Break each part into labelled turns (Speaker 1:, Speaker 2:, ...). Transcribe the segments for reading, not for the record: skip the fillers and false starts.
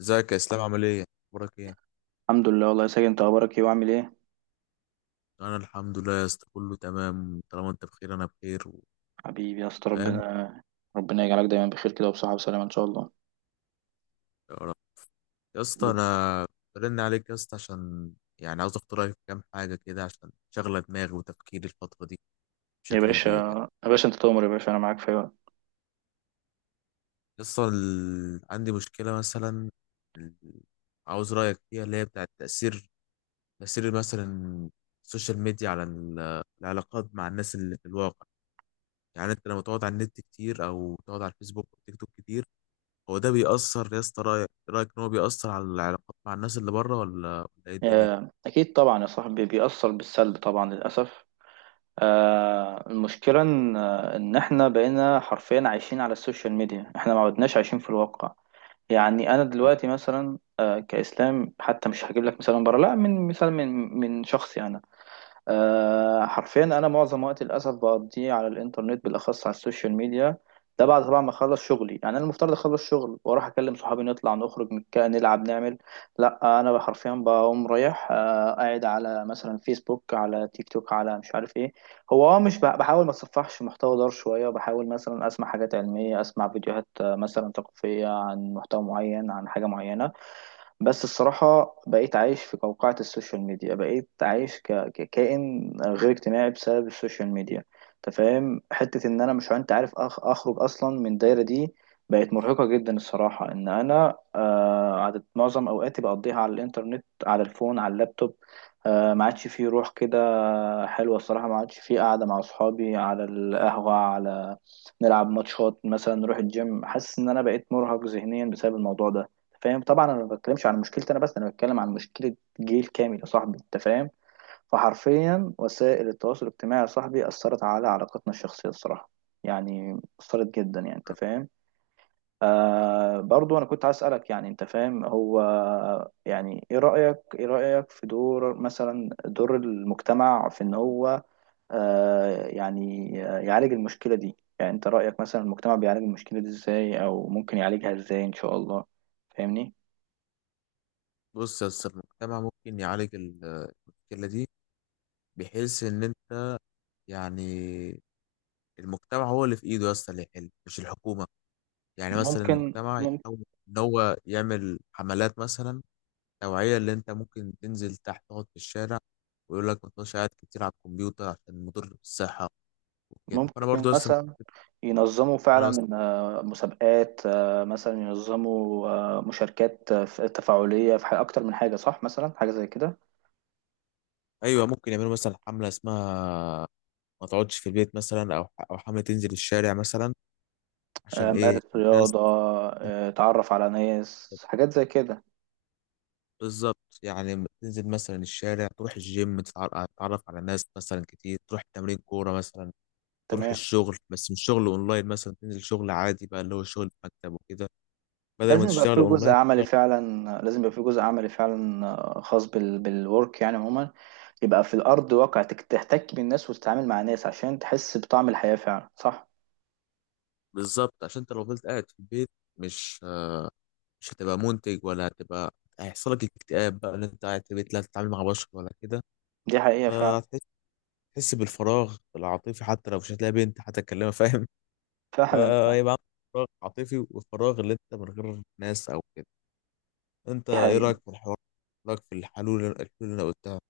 Speaker 1: ازيك يا اسلام؟ عامل ايه؟ اخبارك ايه؟
Speaker 2: الحمد لله، والله يا ساجد. انت اخبارك ايه وعامل ايه؟
Speaker 1: انا الحمد لله يا اسطى، كله تمام. طالما انت بخير انا بخير
Speaker 2: حبيبي يا اسطى.
Speaker 1: فاهم.
Speaker 2: ربنا، ربنا يجعلك دايما بخير كده، وبصحة وسلامة ان شاء الله.
Speaker 1: يا رب. يا اسطى
Speaker 2: حبيبي.
Speaker 1: انا برن عليك يا اسطى عشان يعني عاوز اخد رايك في كام حاجه كده، عشان شغله دماغي وتفكيري الفتره دي
Speaker 2: يا
Speaker 1: بشكل
Speaker 2: باشا،
Speaker 1: كبير يعني.
Speaker 2: يا باشا، انت تؤمر يا باشا، انا معاك في أي وقت.
Speaker 1: يا اسطى عندي مشكله مثلا، ال- عاوز رايك فيها، اللي هي بتاعت تاثير، تاثير مثلا السوشيال ميديا على العلاقات مع الناس اللي في الواقع. يعني انت لما تقعد على النت كتير، او تقعد على الفيسبوك والتيك توك كتير، هو ده بيأثر يا اسطى؟ رأيك إن هو بيأثر على العلاقات مع الناس اللي بره، ولا إيه الدنيا؟
Speaker 2: اكيد طبعا يا صاحبي، بيأثر بالسلب طبعا للاسف. المشكلة ان احنا بقينا حرفيا عايشين على السوشيال ميديا، احنا ما عدناش عايشين في الواقع. يعني انا
Speaker 1: يعني
Speaker 2: دلوقتي مثلا كإسلام حتى، مش هجيب لك مثال من بره، لا، من مثال من شخصي انا. حرفيا انا معظم وقتي للاسف بقضيه على الانترنت، بالاخص على السوشيال ميديا. ده بعد طبعا ما اخلص شغلي. يعني انا المفترض اخلص شغل واروح اكلم صحابي، نطلع نخرج نلعب نعمل. لا، انا حرفيا بقوم رايح قاعد على مثلا فيسبوك، على تيك توك، على مش عارف ايه. هو مش بحاول ما اتصفحش محتوى دار شويه، بحاول مثلا اسمع حاجات علميه، اسمع فيديوهات مثلا ثقافيه، عن محتوى معين، عن حاجه معينه. بس الصراحة بقيت عايش في قوقعة السوشيال ميديا، بقيت عايش ككائن غير اجتماعي بسبب السوشيال ميديا. انت فاهم حتة ان انا مش، انت عارف، اخرج اصلا من الدايرة دي. بقت مرهقة جدا الصراحة، ان انا عدد معظم اوقاتي بقضيها على الانترنت، على الفون، على اللابتوب. ما عادش فيه روح كده حلوة الصراحة، ما عادش فيه قعدة مع اصحابي على القهوة، على نلعب ماتشات مثلا، نروح الجيم. حاسس ان انا بقيت مرهق ذهنيا بسبب الموضوع ده، فاهم طبعا. انا ما بتكلمش عن مشكلتي انا بس، انا بتكلم عن مشكله جيل كامل يا صاحبي، انت فاهم. فحرفيا وسائل التواصل الاجتماعي يا صاحبي اثرت على علاقتنا الشخصيه الصراحه، يعني اثرت جدا، يعني انت فاهم. برضو انا كنت عايز اسالك، يعني انت فاهم هو، يعني ايه رايك، ايه رايك في دور مثلا، دور المجتمع في ان هو يعني يعالج المشكله دي. يعني انت رايك مثلا المجتمع بيعالج المشكله دي ازاي، او ممكن يعالجها ازاي ان شاء الله؟ فاهمني؟
Speaker 1: بص يا اسطى، المجتمع ممكن يعالج المشكلة دي بحيث إن أنت يعني، المجتمع هو اللي في إيده يا اسطى اللي يحل، مش الحكومة. يعني مثلا
Speaker 2: ممكن
Speaker 1: المجتمع
Speaker 2: ممكن
Speaker 1: يحاول إن هو يعمل حملات مثلا توعية، اللي أنت ممكن تنزل تحت تقعد في الشارع ويقول لك ما تبقاش قاعد كتير على الكمبيوتر عشان مضر بالصحة وكده. فأنا برضو
Speaker 2: ممكن
Speaker 1: يا اسطى،
Speaker 2: مثلا ينظموا
Speaker 1: أنا مثلا،
Speaker 2: فعلا مسابقات، مثلا ينظموا مشاركات، تفاعلية في أكتر من حاجة صح، مثلا حاجة زي كده.
Speaker 1: أيوه ممكن يعملوا مثلا حملة اسمها ما تقعدش في البيت مثلا، او او حامل تنزل الشارع مثلا عشان ايه
Speaker 2: مارس
Speaker 1: الناس.
Speaker 2: رياضة، اتعرف على ناس، حاجات زي كده.
Speaker 1: بالظبط، يعني تنزل مثلا الشارع، تروح الجيم، تتعرف على ناس مثلا كتير، تروح تمرين كورة مثلا، تروح
Speaker 2: تمام.
Speaker 1: الشغل، بس مش شغل اونلاين، مثلا تنزل شغل عادي بقى اللي هو شغل في مكتب وكده، بدل ما
Speaker 2: لازم يبقى
Speaker 1: تشتغل
Speaker 2: فيه جزء
Speaker 1: اونلاين
Speaker 2: عملي فعلا، لازم يبقى فيه جزء عملي فعلا، خاص بالورك يعني عموما. يبقى في الأرض واقع، تحتك بالناس وتتعامل مع ناس عشان تحس بطعم الحياة فعلا، صح.
Speaker 1: بالظبط. عشان انت لو فضلت قاعد في البيت، مش مش هتبقى منتج ولا هيحصل لك اكتئاب بقى ان انت قاعد في البيت لا تتعامل مع بشر ولا كده،
Speaker 2: دي حقيقة فعلا.
Speaker 1: فهتحس، تحس بالفراغ العاطفي، حتى لو مش هتلاقي بنت هتكلمها، فاهم؟
Speaker 2: فعلا، فعلا.
Speaker 1: فيبقى عندك فراغ عاطفي، والفراغ اللي انت من غير ناس او كده. انت
Speaker 2: دي
Speaker 1: ايه
Speaker 2: حقيقة.
Speaker 1: رايك في الحوار؟ رايك في الحلول اللي انا قلتها؟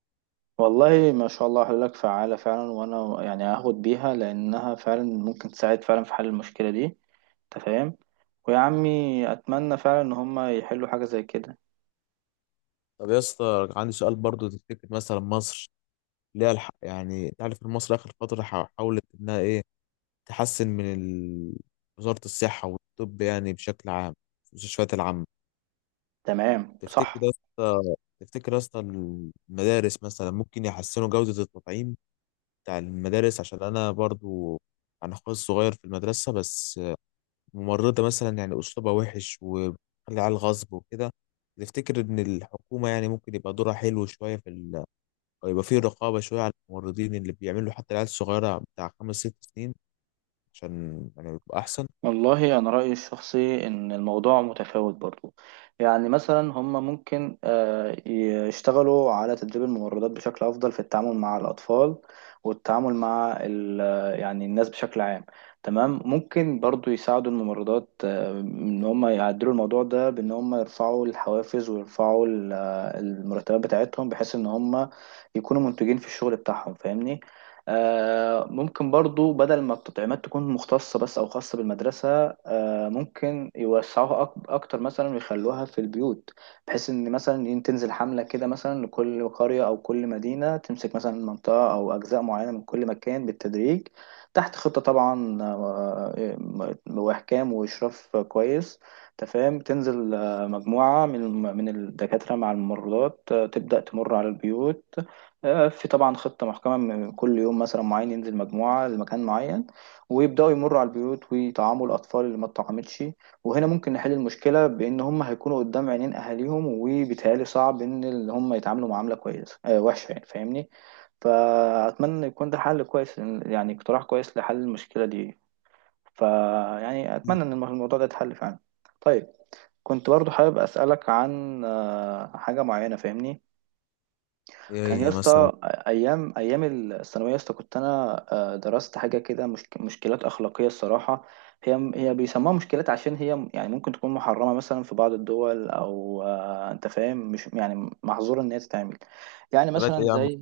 Speaker 2: والله ما شاء الله حلولك فعالة فعلا، وأنا يعني هاخد بيها لأنها فعلا ممكن تساعد فعلا في حل المشكلة دي، أنت فاهم. ويا عمي أتمنى فعلا إن هما يحلوا حاجة زي كده.
Speaker 1: طب يا اسطى، عندي سؤال برضو. تفتكر مثلا مصر ليها يعني انت عارف ان مصر اخر فتره حاولت انها ايه تحسن من وزاره الصحه والطب يعني بشكل عام، المستشفيات العامه.
Speaker 2: تمام،
Speaker 1: تفتكر
Speaker 2: صح.
Speaker 1: يا اسطى تفتكر يا اسطى المدارس مثلا ممكن يحسنوا جوده التطعيم بتاع المدارس؟ عشان انا برضو، انا اخويا الصغير في المدرسه، بس ممرضة مثلا يعني أسلوبها وحش وبتخلي على الغصب وكده. تفتكر إن الحكومة يعني ممكن يبقى دورها حلو شوية في ال...، أو يبقى فيه رقابة شوية على الممرضين اللي بيعملوا حتى العيال الصغيرة بتاع 5 6 سنين، عشان يعني يبقى أحسن.
Speaker 2: والله أنا رأيي الشخصي إن الموضوع متفاوت برضو. يعني مثلا هم ممكن يشتغلوا على تدريب الممرضات بشكل أفضل في التعامل مع الأطفال، والتعامل مع يعني الناس بشكل عام. تمام، ممكن برضو يساعدوا الممرضات إن هم يعدلوا الموضوع ده بإن هم يرفعوا الحوافز، ويرفعوا المرتبات بتاعتهم، بحيث إن هم يكونوا منتجين في الشغل بتاعهم، فاهمني. ممكن برضو بدل ما التطعيمات تكون مختصة بس أو خاصة بالمدرسة، ممكن يوسعوها أكتر مثلا، ويخلوها في البيوت، بحيث إن مثلا تنزل حملة كده مثلا لكل قرية أو كل مدينة، تمسك مثلا منطقة أو أجزاء معينة من كل مكان بالتدريج، تحت خطة طبعا، وإحكام وإشراف كويس، تفهم. تنزل مجموعة من من الدكاترة مع الممرضات، تبدأ تمر على البيوت، في طبعا خطة محكمة، من كل يوم مثلا معين ينزل مجموعة لمكان معين، ويبدأوا يمروا على البيوت ويطعموا الأطفال اللي ما اتطعمتش. وهنا ممكن نحل المشكلة بإن هم هيكونوا قدام عينين أهاليهم، وبيتهيألي صعب إن اللي هم يتعاملوا معاملة كويسة وحشة، يعني فاهمني. فأتمنى يكون ده حل كويس، يعني اقتراح كويس لحل المشكلة دي. فيعني أتمنى إن الموضوع ده يتحل فعلا. طيب، كنت برضو حابب أسألك عن حاجة معينة، فاهمني. كان
Speaker 1: إيه
Speaker 2: يا
Speaker 1: هي مثلا
Speaker 2: اسطى ايام، ايام الثانويه يا اسطى، كنت انا درست حاجه كده، مشكلات اخلاقيه الصراحه. هي بيسموها مشكلات عشان هي، يعني ممكن تكون محرمه مثلا في بعض الدول، او انت فاهم، مش يعني محظور ان هي تتعمل. يعني
Speaker 1: دلوقتي
Speaker 2: مثلا
Speaker 1: إيه يا عم؟
Speaker 2: زي،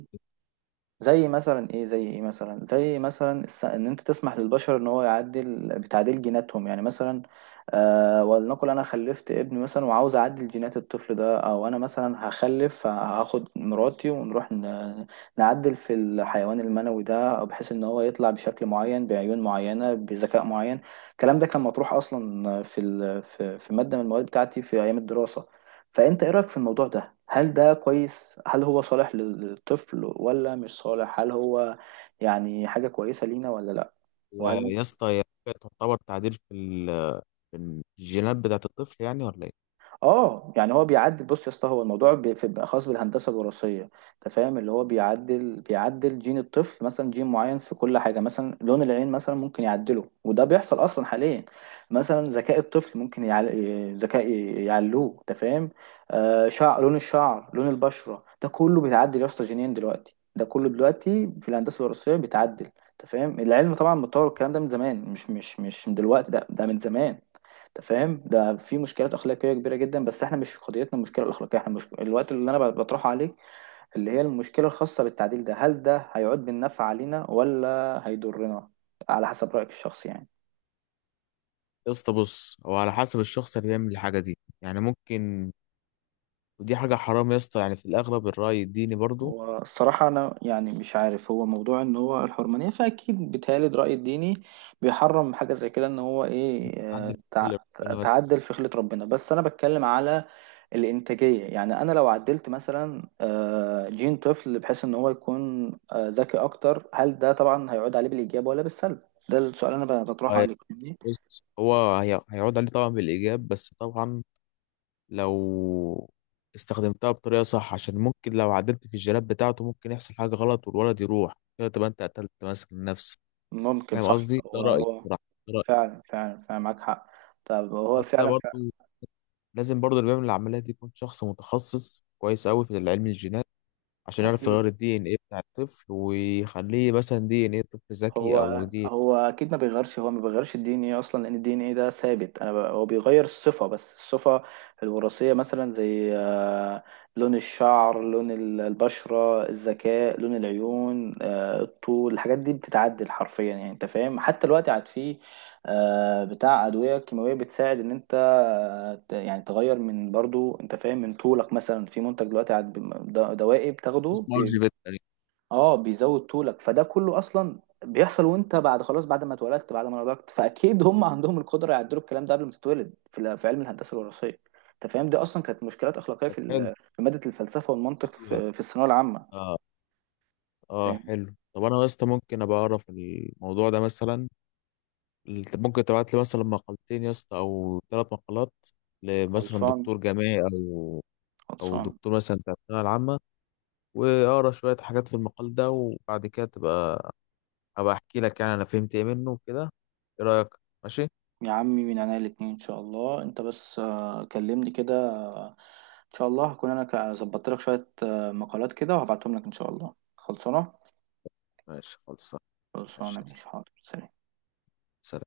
Speaker 2: زي مثلا ايه، زي ايه مثلا، زي مثلا ان انت تسمح للبشر ان هو يعدل بتعديل جيناتهم، يعني مثلا ولنقل انا خلفت ابن مثلا وعاوز اعدل جينات الطفل ده، او انا مثلا هخلف، هاخد مراتي ونروح نعدل في الحيوان المنوي ده، أو بحيث ان هو يطلع بشكل معين، بعيون معينة، بذكاء معين. الكلام ده كان مطروح اصلا في في مادة من المواد بتاعتي في ايام الدراسة. فأنت إيه رأيك في الموضوع ده؟ هل ده كويس؟ هل هو صالح للطفل ولا مش صالح؟ هل هو يعني حاجة كويسة لينا ولا لأ؟
Speaker 1: يا
Speaker 2: وهل
Speaker 1: يا
Speaker 2: ممكن؟
Speaker 1: اسطى هي حاجة تعتبر تعديل في، ال...، في الجينات بتاعة الطفل يعني ولا إيه؟
Speaker 2: اه، يعني هو بيعدل. بص يا اسطى، هو الموضوع بيبقى خاص بالهندسه الوراثيه. انت فاهم، اللي هو بيعدل، بيعدل جين الطفل مثلا، جين معين في كل حاجه، مثلا لون العين مثلا ممكن يعدله، وده بيحصل اصلا حاليا. مثلا ذكاء الطفل ممكن ذكاء يعلوه، انت فاهم. آه، شعر، لون الشعر، لون البشره، ده كله بيتعدل يا اسطى جينيا دلوقتي، ده كله دلوقتي في الهندسه الوراثيه بيتعدل. انت فاهم، العلم طبعا متطور، الكلام ده من زمان، مش من دلوقتي ده، ده من زمان. انت فاهم، ده في مشكلات اخلاقيه كبيره جدا، بس احنا مش قضيتنا المشكله الاخلاقيه، احنا مش الوقت اللي انا بطرحه عليك، اللي هي المشكله الخاصه بالتعديل ده. هل ده هيعود بالنفع علينا ولا هيضرنا؟ على حسب رايك الشخصي يعني.
Speaker 1: يا اسطى بص، هو على حسب الشخص اللي بيعمل الحاجة دي، يعني ممكن، ودي حاجة حرام يا اسطى يعني في الأغلب، الرأي الديني برضو
Speaker 2: هو الصراحة أنا يعني مش عارف، هو موضوع إن هو الحرمانية، فأكيد بيتهيألي الرأي الديني بيحرم حاجة زي كده، إن هو إيه،
Speaker 1: تعدل في حل ربنا، بس
Speaker 2: تعدل في خلقة ربنا. بس أنا بتكلم على الإنتاجية. يعني أنا لو عدلت مثلا جين طفل بحيث إن هو يكون ذكي أكتر، هل ده طبعا هيعود عليه بالإيجاب ولا بالسلب؟ ده السؤال أنا بطرحه عليك، فاهمني؟
Speaker 1: بص، هيعود عليه طبعا بالإيجاب، بس طبعا لو استخدمتها بطريقة صح، عشان ممكن لو عدلت في الجلاب بتاعته ممكن يحصل حاجة غلط والولد يروح كده، تبقى أنت قتلت مثلا نفسك.
Speaker 2: ممكن،
Speaker 1: فاهم
Speaker 2: صح.
Speaker 1: قصدي؟ ده
Speaker 2: هو
Speaker 1: رأيي
Speaker 2: هو
Speaker 1: بصراحة، ده رأيي.
Speaker 2: فعلا، فعلا، فعلا معاك حق. طب هو
Speaker 1: فأنت
Speaker 2: فعلا، فعلا.
Speaker 1: برضه لازم برضه اللي بيعمل العملية دي يكون شخص متخصص كويس أوي في علم الجينات، عشان يعرف
Speaker 2: أكيد.
Speaker 1: يغير الدي إن إيه بتاع الطفل ويخليه مثلا دي إن إيه طفل ذكي، أو
Speaker 2: هو
Speaker 1: دي
Speaker 2: هو اكيد ما بيغيرش، هو ما بيغيرش الدي ان ايه اصلا، لان الدي ان ايه ده ثابت. انا هو بيغير الصفه، بس الصفه الوراثيه، مثلا زي لون الشعر، لون البشره، الذكاء، لون العيون، الطول، الحاجات دي بتتعدل حرفيا، يعني انت فاهم. حتى الوقت عاد فيه بتاع ادويه كيماويه بتساعد ان انت يعني تغير من برضو، انت فاهم، من طولك. مثلا في منتج دلوقتي عاد دوائي بتاخده،
Speaker 1: اسمه أرجيفيت يعني.
Speaker 2: اه بيزود طولك. فده كله اصلا بيحصل وانت بعد خلاص، بعد ما اتولدت، بعد ما نضجت، فاكيد هم عندهم القدره يعدلوا الكلام ده قبل ما تتولد، في في علم الهندسه الوراثيه. انت فاهم، دي اصلا كانت مشكلات اخلاقيه
Speaker 1: طب
Speaker 2: في
Speaker 1: حلو،
Speaker 2: في ماده الفلسفه والمنطق،
Speaker 1: حلو يعني.
Speaker 2: في الثانويه العامه.
Speaker 1: آه. اه
Speaker 2: فاهم.
Speaker 1: حلو. طب انا يا اسطى ممكن ابقى اعرف الموضوع ده مثلا؟ ممكن تبعت لي مثلا مقالتين يا اسطى، او 3 مقالات لمثلا
Speaker 2: خلصان،
Speaker 1: دكتور جامعي، او
Speaker 2: خلصان.
Speaker 1: دكتور مثلا بتاع الثانويه العامه، واقرا شويه حاجات في المقال ده، وبعد كده تبقى ابقى احكي لك يعني انا فهمت ايه منه وكده. ايه رايك؟ ماشي؟
Speaker 2: يا عمي، من عينيا الاتنين ان شاء الله. انت بس كلمني كده، ان شاء الله هكون انا ظبطت لك شويه مقالات كده وهبعتهم لك ان شاء الله. خلصانه،
Speaker 1: ماشي خلصان. ماشي
Speaker 2: خلصانه،
Speaker 1: يا
Speaker 2: ماشي، حاضر، سلام.
Speaker 1: اسطى.